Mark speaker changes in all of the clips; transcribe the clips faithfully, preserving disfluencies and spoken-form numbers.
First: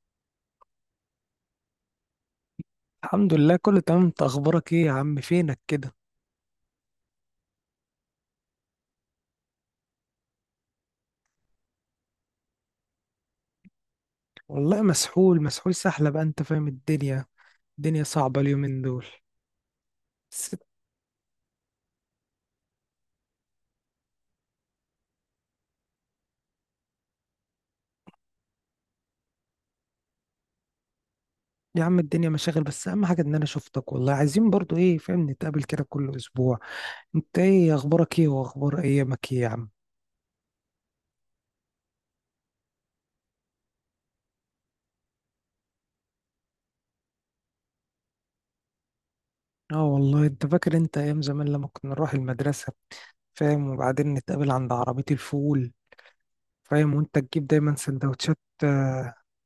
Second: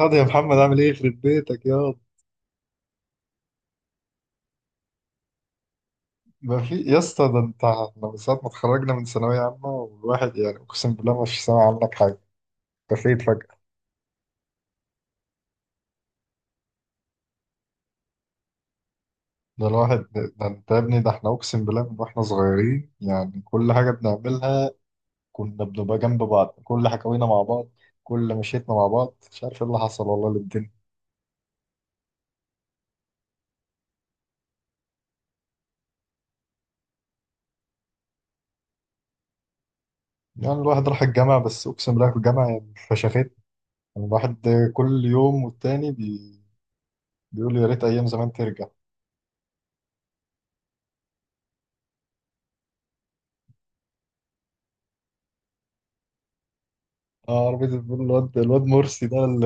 Speaker 1: ياض يا محمد، عامل ايه؟ يخرب بيتك ياض.
Speaker 2: الحمد لله، كله تمام. انت اخبارك ايه يا عم؟ فينك كده؟
Speaker 1: ما في يا اسطى، ده انت احنا من ساعة ما اتخرجنا من ثانوية عامة والواحد يعني اقسم بالله ما فيش سامع عنك حاجة. اختفيت فجأة.
Speaker 2: والله مسحول مسحول سحلة بقى، انت فاهم الدنيا. الدنيا صعبة اليومين دول،
Speaker 1: ده الواحد، ده
Speaker 2: بس.
Speaker 1: انت يا ابني، ده احنا اقسم بالله من واحنا صغيرين يعني كل حاجة بنعملها. كنا بنبقى جنب بعض، كل حكاوينا مع بعض، كل مشيتنا مع بعض. مش عارف ايه اللي حصل والله للدنيا.
Speaker 2: يا عم الدنيا مشاغل، بس اهم حاجة ان انا شفتك والله. عايزين برضو ايه فاهم نتقابل كده كل اسبوع. انت ايه اخبارك، ايه واخبار ايامك ايه يا عم؟
Speaker 1: يعني الواحد راح الجامعة، بس اقسم بالله في الجامعة يعني فشخت الواحد. كل يوم والتاني بي... بيقول يا ريت ايام زمان ترجع.
Speaker 2: اه والله، انت فاكر انت ايام زمان لما كنا نروح المدرسة؟ فاهم؟ وبعدين نتقابل عند عربية الفول. فاهم؟ وانت تجيب
Speaker 1: اه، عربية
Speaker 2: دايما
Speaker 1: الفول،
Speaker 2: سندوتشات.
Speaker 1: الواد الواد مرسي ده ال-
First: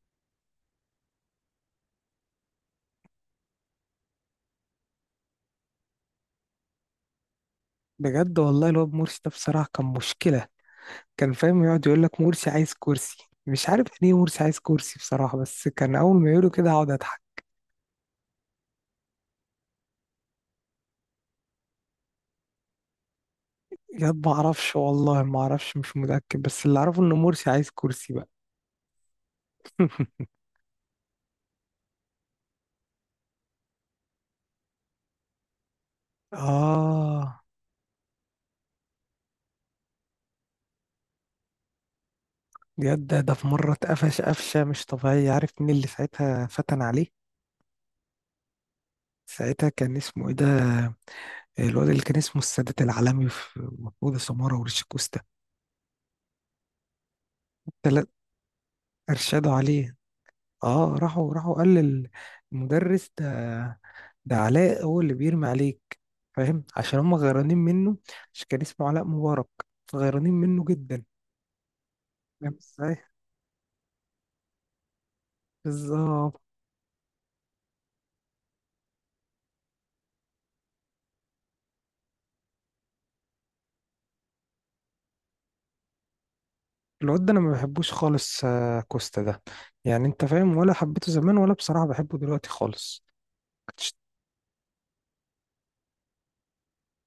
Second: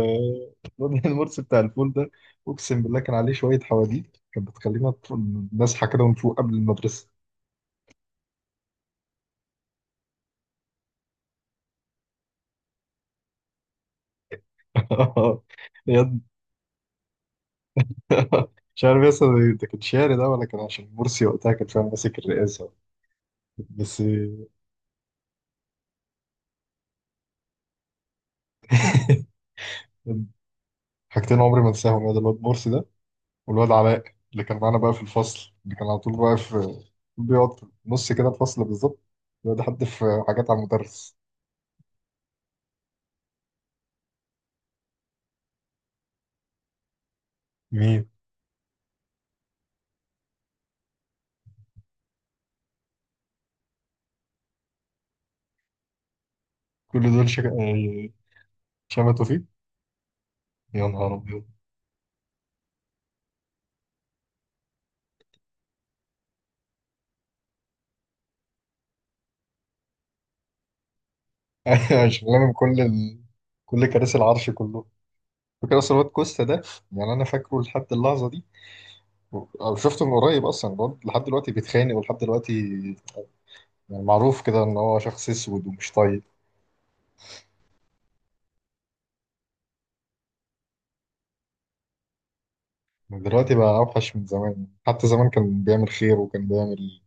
Speaker 1: الواد المرسي بتاع الفول ده، اقسم بالله كان عليه شوية حواديت كانت بتخلينا ت- نصحى كده ونفوق قبل المدرسة.
Speaker 2: بجد والله، الواد مرسي ده بصراحة كان مشكلة. كان فاهم يقعد يقول لك مرسي عايز كرسي. مش عارف يعني ايه مرسي عايز كرسي بصراحة، بس كان اول
Speaker 1: يد
Speaker 2: ما يقوله كده اقعد اضحك.
Speaker 1: مش عارف يا اسطى، ده كان شعر ده ولا كان عشان مرسي وقتها كان فعلا ماسك الرئاسة؟ بس.
Speaker 2: ياد ما اعرفش والله، ما اعرفش مش متأكد، بس اللي اعرفه ان مرسي عايز كرسي بقى.
Speaker 1: حاجتين عمري ما انساهم، يا ده الواد مرسي ده، والواد علاء اللي كان معانا بقى في الفصل اللي كان على طول بقى في،
Speaker 2: اه.
Speaker 1: بيقعد في نص كده الفصل بالظبط، بيقعد يحدف حاجات على المدرس.
Speaker 2: ياد ده ده في مرة اتقفش قفشة مش طبيعية. عارف مين اللي ساعتها فتن عليه؟
Speaker 1: مين؟
Speaker 2: ساعتها كان اسمه ايه ده؟ الواد اللي كان اسمه السادات العالمي، في محمود سمارة ورشيد كوستا،
Speaker 1: كل دول شك...
Speaker 2: التلات
Speaker 1: شمال توفيق.
Speaker 2: ارشدوا عليه.
Speaker 1: يا
Speaker 2: اه،
Speaker 1: نهار
Speaker 2: راحوا
Speaker 1: ابيض.
Speaker 2: راحوا قال للمدرس ده. ده علاء هو اللي بيرمي عليك. فاهم؟ عشان هم غيرانين منه. عشان كان اسمه علاء مبارك. غيرانين منه جدا.
Speaker 1: أيوة، شغلانه من
Speaker 2: فاهم
Speaker 1: كل
Speaker 2: ازاي؟
Speaker 1: ال... كل كراسي العرش كله. فاكر اصلا الواد
Speaker 2: بالظبط.
Speaker 1: كوستا ده؟ يعني انا فاكره لحد اللحظه دي، أو شفته من قريب اصلا الواد لحد دلوقتي بيتخانق ولحد دلوقتي. يعني معروف كده ان هو شخص اسود ومش طيب.
Speaker 2: الواد ده انا ما بحبوش خالص. آه، كوستا ده يعني، انت فاهم؟ ولا حبيته زمان، ولا بصراحة بحبه دلوقتي خالص.
Speaker 1: دلوقتي بقى
Speaker 2: كنتش-
Speaker 1: اوحش من زمان، حتى زمان كان بيعمل خير وكان بيعمل،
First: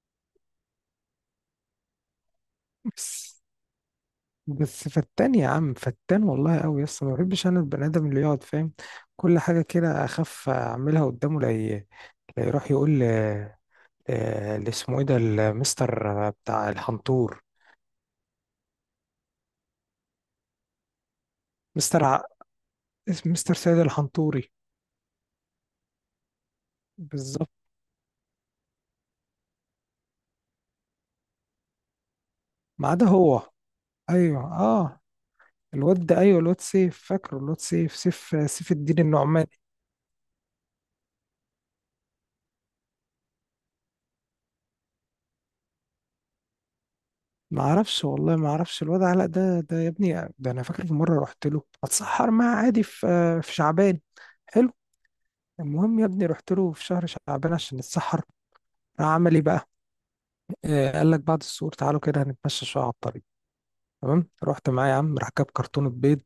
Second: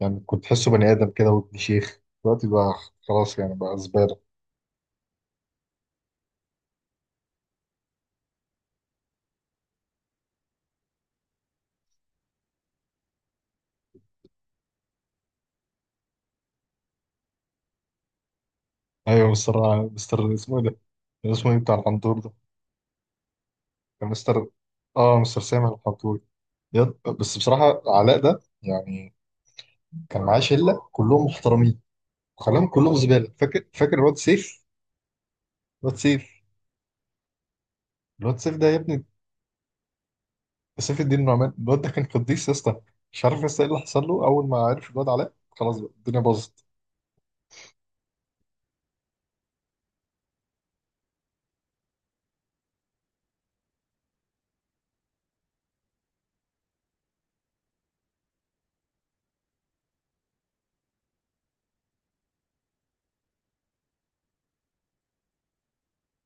Speaker 1: يعني كنت تحسه بني ادم كده وابن شيخ. دلوقتي بقى
Speaker 2: بس.
Speaker 1: خلاص يعني بقى زباله.
Speaker 2: بس فتان يا عم، فتان والله قوي. يس ما بحبش انا البني ادم اللي يقعد فاهم كل حاجة كده. اخاف اعملها قدامه لا ي- لا يروح يقول. آه، اللي اسمه ايه ده المستر بتاع الحنطور؟
Speaker 1: ايوه، مستر مستر اسمه ايه ده؟ اسمه ايه بتاع
Speaker 2: مستر
Speaker 1: الحنطور
Speaker 2: ع...
Speaker 1: ده؟
Speaker 2: اسم- مستر سيد
Speaker 1: كان مستر،
Speaker 2: الحنطوري.
Speaker 1: اه مستر سامح الحنطور. يض- بس
Speaker 2: بالظبط.
Speaker 1: بصراحة علاء ده يعني كان معاه شلة كلهم محترمين، وخلاهم
Speaker 2: ما
Speaker 1: كلهم
Speaker 2: عدا
Speaker 1: زبالة.
Speaker 2: هو.
Speaker 1: فاكر فاكر الواد
Speaker 2: ايوه،
Speaker 1: سيف،
Speaker 2: اه
Speaker 1: الواد
Speaker 2: الواد ده
Speaker 1: سيف،
Speaker 2: ايوه، الواد سيف. فاكره الواد سيف سيف
Speaker 1: الواد سيف ده
Speaker 2: سيف
Speaker 1: يا
Speaker 2: الدين
Speaker 1: ابني،
Speaker 2: النعماني.
Speaker 1: سيف الدين النعمان. الواد ده كان قديس يا اسطى. مش عارف يا اسطى ايه اللي حصل له، أول ما عرف الواد علاء خلاص بقى الدنيا باظت.
Speaker 2: ما اعرفش والله، ما اعرفش. الواد علاء ده ده يا ابني، ده انا فاكر في مره رحت له اتسحر معاه عادي، في آه، في شعبان. حلو. المهم يا ابني رحت له في شهر شعبان عشان نتسحر. راح عمل ايه بقى؟ آه، قال لك بعد السور تعالوا كده هنتمشى شويه على الطريق. تمام، رحت معاه يا عم. راح جاب كرتونه بيض،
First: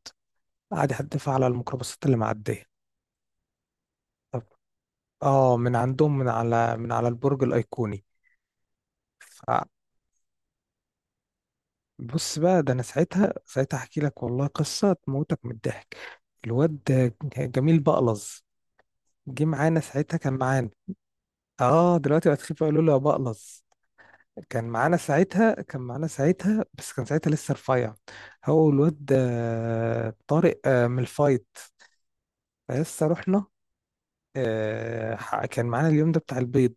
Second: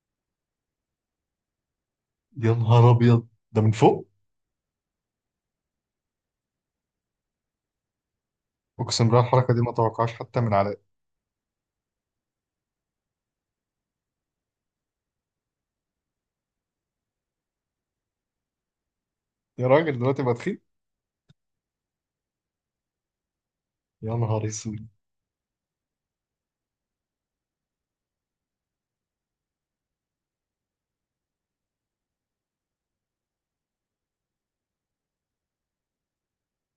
Speaker 2: قاعد يحدفها على الميكروباصات اللي
Speaker 1: يا
Speaker 2: معدية.
Speaker 1: نهار أبيض، ده من فوق؟
Speaker 2: طب. اه، من عندهم، من على من على البرج الأيقوني.
Speaker 1: أقسم بالله الحركة دي
Speaker 2: فبص
Speaker 1: ما توقعهاش حتى من علاء.
Speaker 2: بقى، ده أنا ساعتها، ساعتها أحكي لك والله قصة تموتك من الضحك. الواد جميل بقلظ جه
Speaker 1: يا
Speaker 2: معانا
Speaker 1: راجل
Speaker 2: ساعتها.
Speaker 1: دلوقتي
Speaker 2: كان
Speaker 1: بقى تخين.
Speaker 2: معانا. اه دلوقتي بقت خفيفة، يقولوا له يا بقلظ.
Speaker 1: يا نهار
Speaker 2: كان
Speaker 1: اسود.
Speaker 2: معانا ساعتها، كان معانا ساعتها بس كان ساعتها لسه رفيع، هو والواد آه، طارق آه، من الفايت. فلسه رحنا. آه، ح- كان معانا اليوم ده بتاع البيض.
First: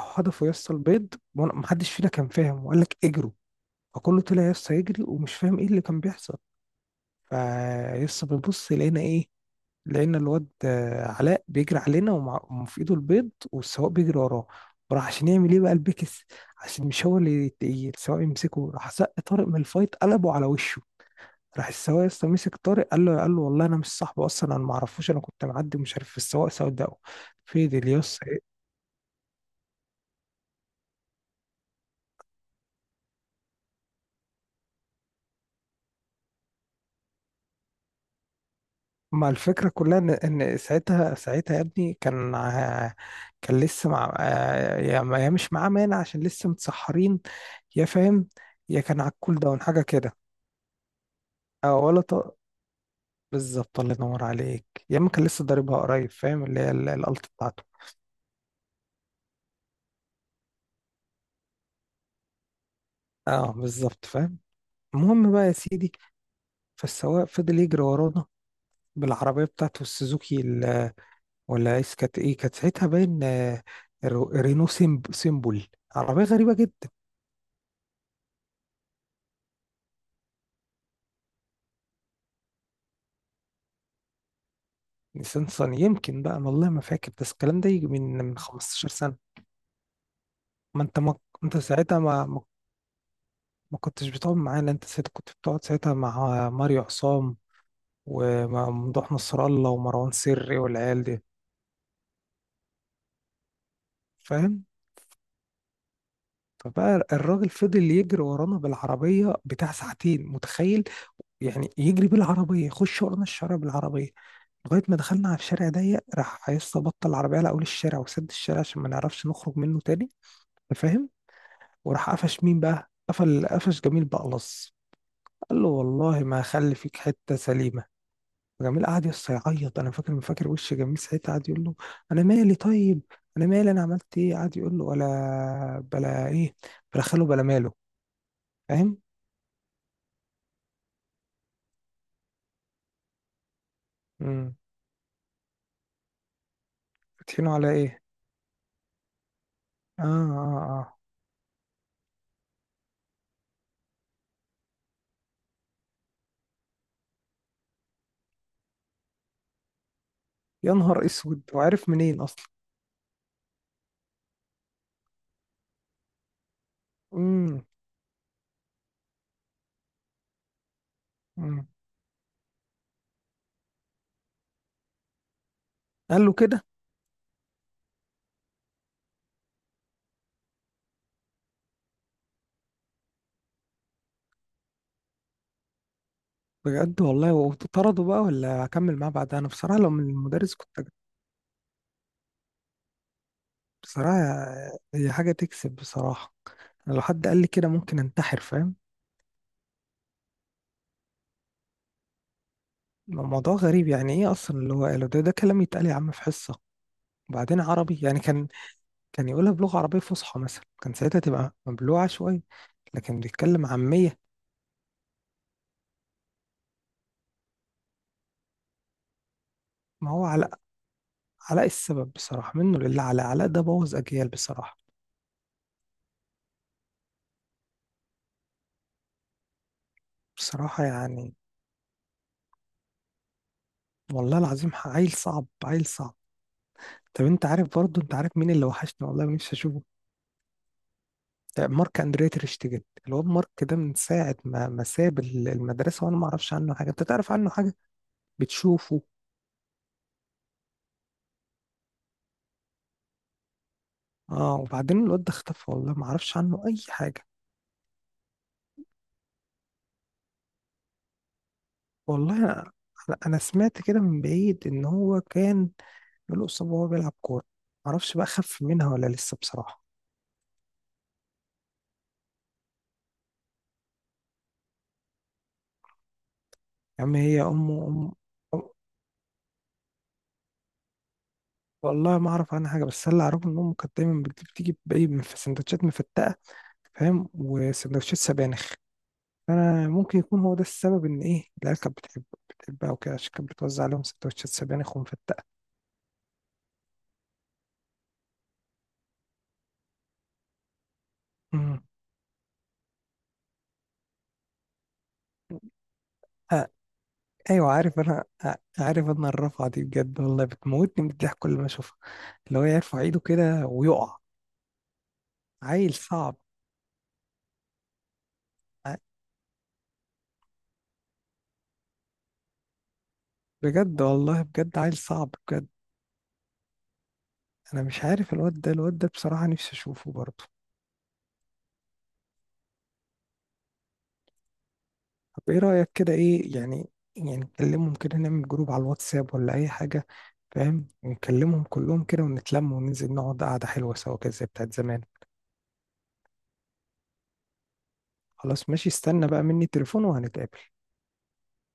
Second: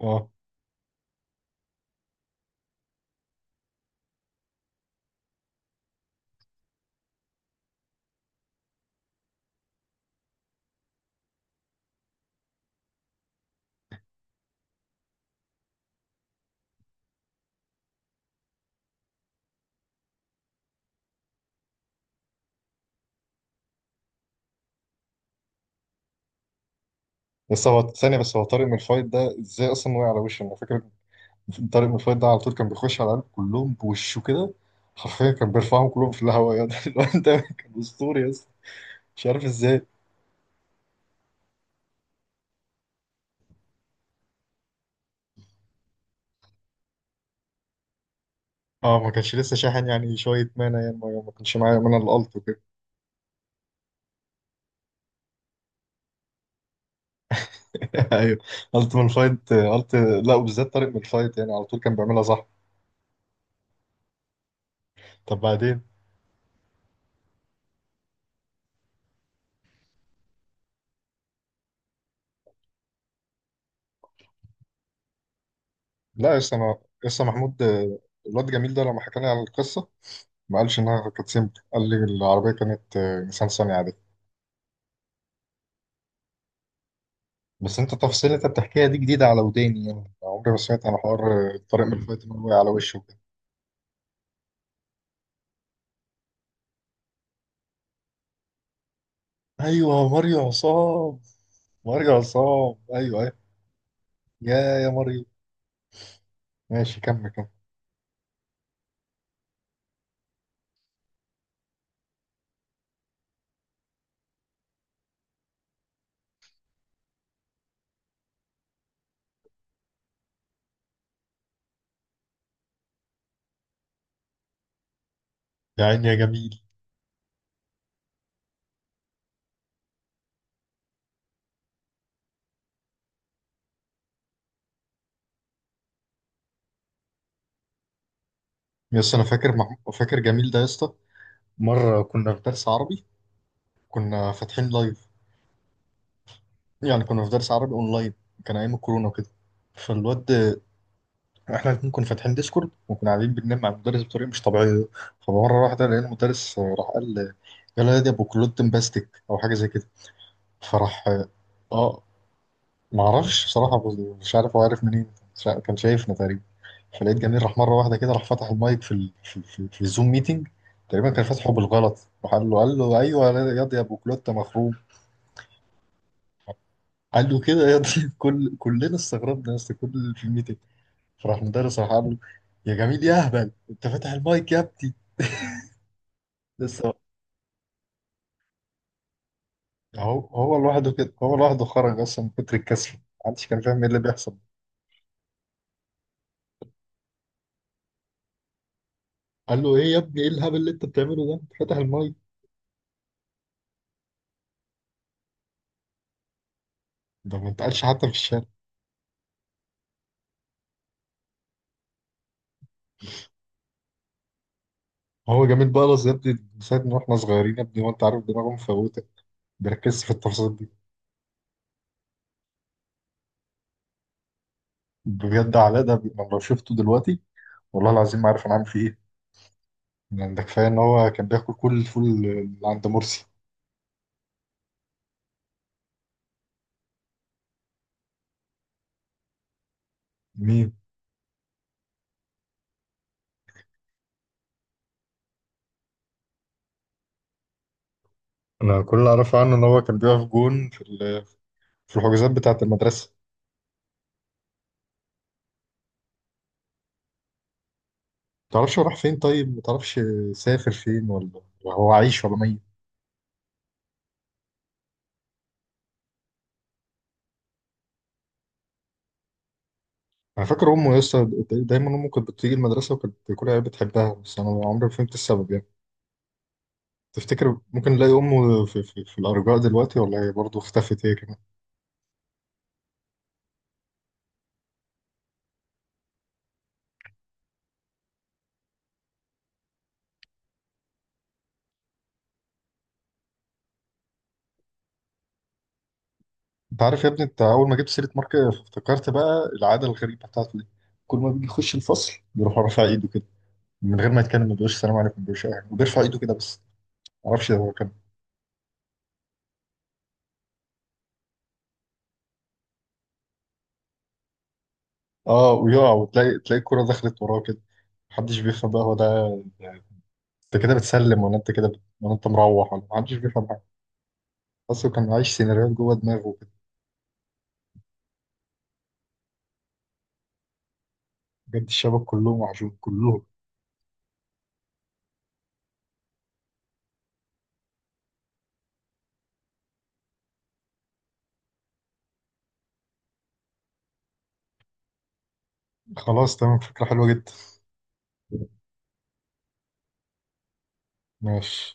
Speaker 1: اه،
Speaker 2: يا اسطى البيض. وأنا- محدش فينا كان فاهم، وقال لك اجروا. فكله طلع يا اسطى يجري، ومش فاهم ايه اللي كان بيحصل. فيا اسطى بنبص لقينا ايه؟ لقينا الواد آه، علاء بيجري علينا، ومع- وفي ايده البيض، والسواق بيجري وراه. وراح عشان يعمل ايه بقى البكس، عشان مش هو اللي يت- السواق يمسكه. راح سق طارق من الفايت قلبه على وشه. راح السواق يا اسطى مسك طارق. قال له قال له والله انا مش صاحبه اصلا، انا ما اعرفوش، انا كنت معدي ومش عارف السواق سوداء.
Speaker 1: بس هو
Speaker 2: فضل يا
Speaker 1: ثانية
Speaker 2: اسطى.
Speaker 1: بس هو طارق من الفايت ده ازاي أصلا وقع على وشه أنا فاكر طارق مفيد ده على طول كان بيخش على العيال كلهم بوشه كده حرفيا كان بيرفعهم كلهم في الهواء يعني الواد ده كان اسطوري يا اسطى مش
Speaker 2: ما
Speaker 1: عارف
Speaker 2: الفكرة
Speaker 1: ازاي
Speaker 2: كلها إن إن ساعتها، ساعتها يا ابني كان آه، كان لسه مع آه، يا ما- يا مش معاه مانع عشان لسه متسحرين، يا فاهم، يا
Speaker 1: اه
Speaker 2: كان
Speaker 1: ما
Speaker 2: على
Speaker 1: كانش
Speaker 2: الكول
Speaker 1: لسه
Speaker 2: داون حاجة
Speaker 1: شاحن يعني
Speaker 2: كده.
Speaker 1: شويه، مانا يعني ما ما كانش معايا
Speaker 2: أو
Speaker 1: مانا
Speaker 2: ولا
Speaker 1: الالت
Speaker 2: طاق.
Speaker 1: وكده.
Speaker 2: بالظبط، الله ينور عليك. يا إما كان لسه ضاربها قريب فاهم اللي هي ال- الألت بتاعته.
Speaker 1: ايوه، الت من الفايت الت. لا، وبالذات طارق من الفايت يعني على طول كان بيعملها صح.
Speaker 2: أه بالظبط، فاهم. المهم
Speaker 1: طب
Speaker 2: بقى يا
Speaker 1: بعدين؟
Speaker 2: سيدي، فالسواق فضل يجري ورانا بالعربية بتاعته السوزوكي ال- ولا إيه. كانت إيه كانت ساعتها باين آه، رو- رينو سيمب- سيمبل، عربية
Speaker 1: لا،
Speaker 2: غريبة
Speaker 1: لسه انا،
Speaker 2: جدا.
Speaker 1: لسه محمود، آه، الواد جميل ده لما حكى لي على القصه ما قالش انها كانت سيمبل، قال لي العربيه كانت آه، نيسان صني عادي.
Speaker 2: نيسان صني يمكن بقى، أنا والله ما فاكر. بس الكلام ده
Speaker 1: بس
Speaker 2: يجي
Speaker 1: انت
Speaker 2: من
Speaker 1: التفاصيل
Speaker 2: من
Speaker 1: اللي انت بتحكيها
Speaker 2: خمسة عشر
Speaker 1: دي
Speaker 2: سنة.
Speaker 1: جديدة على وداني، يعني عمري ما
Speaker 2: ما
Speaker 1: سمعت عن
Speaker 2: انت ما
Speaker 1: حوار
Speaker 2: انت
Speaker 1: طارق من
Speaker 2: ساعتها،
Speaker 1: الفوات
Speaker 2: ما ما
Speaker 1: انه وقع على وشه وكده.
Speaker 2: ما كنتش بتقعد معانا. انت ساعتها كنت بتقعد ساعتها مع ماريو عصام وممدوح نصر الله
Speaker 1: ايوه
Speaker 2: ومروان
Speaker 1: ماريو
Speaker 2: سري والعيال
Speaker 1: عصام،
Speaker 2: دي.
Speaker 1: ماريو عصام، ايوه ايوه. يا
Speaker 2: فاهم؟
Speaker 1: يا ماريو. ماشي
Speaker 2: فبقى
Speaker 1: كمل كمل.
Speaker 2: الراجل فضل يجري ورانا بالعربية بتاع ساعتين، متخيل؟ يعني يجري بالعربية، يخش ورانا الشارع بالعربية، لغاية ما دخلنا على الشارع ضيق. راح عايز بطل العربية على أول الشارع وسد الشارع عشان ما نعرفش نخرج منه تاني. أنت فاهم؟ وراح قفش مين بقى؟ قفل قفش جميل بألص. قال له
Speaker 1: يا عيني يا
Speaker 2: والله ما
Speaker 1: جميل.
Speaker 2: هخلي فيك حتة سليمة. جميل قعد يس يعيط. انا فاكر، فاكر وش جميل ساعتها. قعد يقول له انا مالي طيب، انا مالي، انا عملت ايه؟ قعد يقول له ولا بلا ايه، بلا خاله بلا ماله. فاهم؟
Speaker 1: يا اسطى انا فاكر مح... فاكر جميل ده يا اسطى، مرة كنا في درس عربي، كنا
Speaker 2: امم.
Speaker 1: فاتحين لايف، يعني كنا في درس
Speaker 2: فاتحينه على
Speaker 1: عربي
Speaker 2: ايه؟
Speaker 1: اونلاين، كان ايام الكورونا وكده.
Speaker 2: اه
Speaker 1: فالواد،
Speaker 2: اه اه.
Speaker 1: احنا الاتنين كنا فاتحين ديسكورد وكنا قاعدين بننام مع المدرس بطريقه مش طبيعيه. فمره واحده لقينا المدرس آه، راح قال، آه، يلا يا دي ابو كلوتن باستيك او حاجه زي كده.
Speaker 2: يا نهار
Speaker 1: فراح اه،
Speaker 2: اسود، وعرف
Speaker 1: آه،
Speaker 2: منين اصلا؟
Speaker 1: ما اعرفش بصراحه، بس- مش عارف هو عارف منين، مش عارف، كان شايفنا تقريبا. فلقيت جميل راح
Speaker 2: امم.
Speaker 1: مره واحده كده راح فتح المايك في ال... في, في, في الزوم ميتنج، تقريبا كان فاتحه
Speaker 2: امم.
Speaker 1: بالغلط. راح قال له، قال له ايوه يا دي ابو كلوتة مخروم.
Speaker 2: قال له كده؟
Speaker 1: قال له كده يا دي، كل كلنا استغربنا يا اسطى كل اللي في الميتنج. فراح المدرس راح قال له، يا جميل يا اهبل انت فاتح المايك يا ابني، لسه.
Speaker 2: بجد والله؟ وطرده بقى ولا هكمل معاه بعدها؟ انا بصراحة لو من
Speaker 1: هو
Speaker 2: المدرس
Speaker 1: هو
Speaker 2: كنت.
Speaker 1: لوحده كده، هو لوحده خرج اصلا من كتر الكسل. محدش كان فاهم ايه اللي بيحصل.
Speaker 2: بصراحة هي حاجة تكسب، بصراحة. أنا لو حد قال لي كده ممكن انتحر، فاهم؟
Speaker 1: قال له ايه يا ابني، ايه الهبل اللي انت بتعمله ده، انت فاتح المايك،
Speaker 2: الموضوع غريب. يعني ايه اصلا اللي هو قاله ده؟ ده كلام يتقال يا عم في حصه؟
Speaker 1: ده ما
Speaker 2: وبعدين
Speaker 1: اتقالش
Speaker 2: عربي.
Speaker 1: حتى في
Speaker 2: يعني
Speaker 1: الشارع.
Speaker 2: كان كان يقولها بلغه عربيه فصحى مثلا كان ساعتها تبقى مبلوعه شويه، لكن بيتكلم عاميه.
Speaker 1: هو جميل بلس يا ابني من ساعه ما احنا صغيرين يا ابني، وانت عارف دماغه مفوته بيركز في
Speaker 2: ما هو
Speaker 1: التفاصيل
Speaker 2: علاء.
Speaker 1: دي.
Speaker 2: علاء السبب بصراحه، منه لله. علاء، علاء ده بوظ اجيال بصراحه.
Speaker 1: بجد علاء ده بي- أنا لو شفته دلوقتي والله العظيم ما عارف انا عامل فيه ايه، يعني ده كفايه ان
Speaker 2: بصراحه
Speaker 1: هو كان
Speaker 2: يعني
Speaker 1: بياكل كل الفول اللي عند مرسي.
Speaker 2: والله العظيم عيل صعب، عيل صعب. طب انت عارف برضه، انت عارف مين اللي وحشني والله نفسي اشوفه؟
Speaker 1: مين؟
Speaker 2: آه، مارك اندريا تير شتيجن. الواد مارك ده من ساعه ما ما ساب المدرسه وانا ما اعرفش عنه حاجه. انت تعرف عنه حاجه؟
Speaker 1: انا كل
Speaker 2: بتشوفه؟
Speaker 1: اللي اعرفه عنه ان هو كان بيقف جون في ال- في الحجوزات بتاعه المدرسه.
Speaker 2: اه، وبعدين الواد ده اختفى والله ما اعرفش عنه اي حاجه.
Speaker 1: تعرفش هو راح فين؟ طيب ما تعرفش سافر فين، ولا ولا هو عايش ولا ميت؟
Speaker 2: والله انا، انا سمعت كده من بعيد ان هو كان له اصابه وهو بيلعب كوره. ما اعرفش بقى خف منها ولا لسه بصراحه.
Speaker 1: انا فاكر امه يا اسطى، دايما امه كانت بتيجي المدرسه وكانت كل عيال بتحبها بس انا عمري ما فهمت السبب يعني.
Speaker 2: يا عم هي
Speaker 1: تفتكر
Speaker 2: امه
Speaker 1: ممكن
Speaker 2: ام
Speaker 1: نلاقي امه
Speaker 2: أم-
Speaker 1: في, في, في الارجاء دلوقتي، ولا هي برضه اختفت هي كمان؟
Speaker 2: والله ما اعرف عنها حاجه، بس اللي اعرفه ان امه كانت دايما بتجيب تيجي باي من في سندوتشات مفتقه. فاهم؟ وسندوتشات سبانخ. فانا ممكن يكون هو ده السبب ان ايه العيال كانت بتحب بتحبها وكده، عشان كانت بتوزع عليهم سندوتشات سبانخ ومفتقه.
Speaker 1: انت عارف يا ابني، انت اول ما جبت سيره مارك افتكرت بقى العاده الغريبه بتاعته دي، كل ما بيجي يخش الفصل بيروح رافع ايده كده من غير ما يتكلم، ما بيقولش السلام عليكم، ما بيقولش اي حاجه وبيرفع ايده كده بس.
Speaker 2: امم.
Speaker 1: ما اعرفش هو
Speaker 2: ايوه
Speaker 1: كان.
Speaker 2: عارف انا، عارف انا الرفعه دي بجد والله بتموتني من الضحك كل ما اشوفها، اللي هو يرفع ايده كده ويقع.
Speaker 1: اه، ويقع
Speaker 2: عيل صعب.
Speaker 1: وتلاقي تلاقي الكوره دخلت وراه كده. محدش بيفهم بقى هو
Speaker 2: ع-
Speaker 1: ده، انت كده بتسلم ولا انت كده بت... ولا انت مروح؟ ولا محدش بيفهم حاجه.
Speaker 2: بجد والله، بجد
Speaker 1: بس
Speaker 2: عيل
Speaker 1: كان
Speaker 2: صعب
Speaker 1: عايش
Speaker 2: بجد.
Speaker 1: سيناريوهات جوه دماغه كده.
Speaker 2: انا مش عارف الواد ده، الواد ده بصراحه نفسي اشوفه برضه.
Speaker 1: بجد الشباب كلهم وحشون كلهم.
Speaker 2: طب ايه رايك كده، ايه يعني؟ يعني نكلمهم كده، نعمل جروب على الواتساب ولا اي حاجه؟ فاهم؟ نكلمهم كلهم كده ونتلم وننزل نقعد قعده حلوه سوا كده زي بتاعت زمان.
Speaker 1: خلاص تمام، فكره حلوه جدا.
Speaker 2: خلاص ماشي، استنى بقى مني تليفون وهنتقابل.
Speaker 1: ماشي.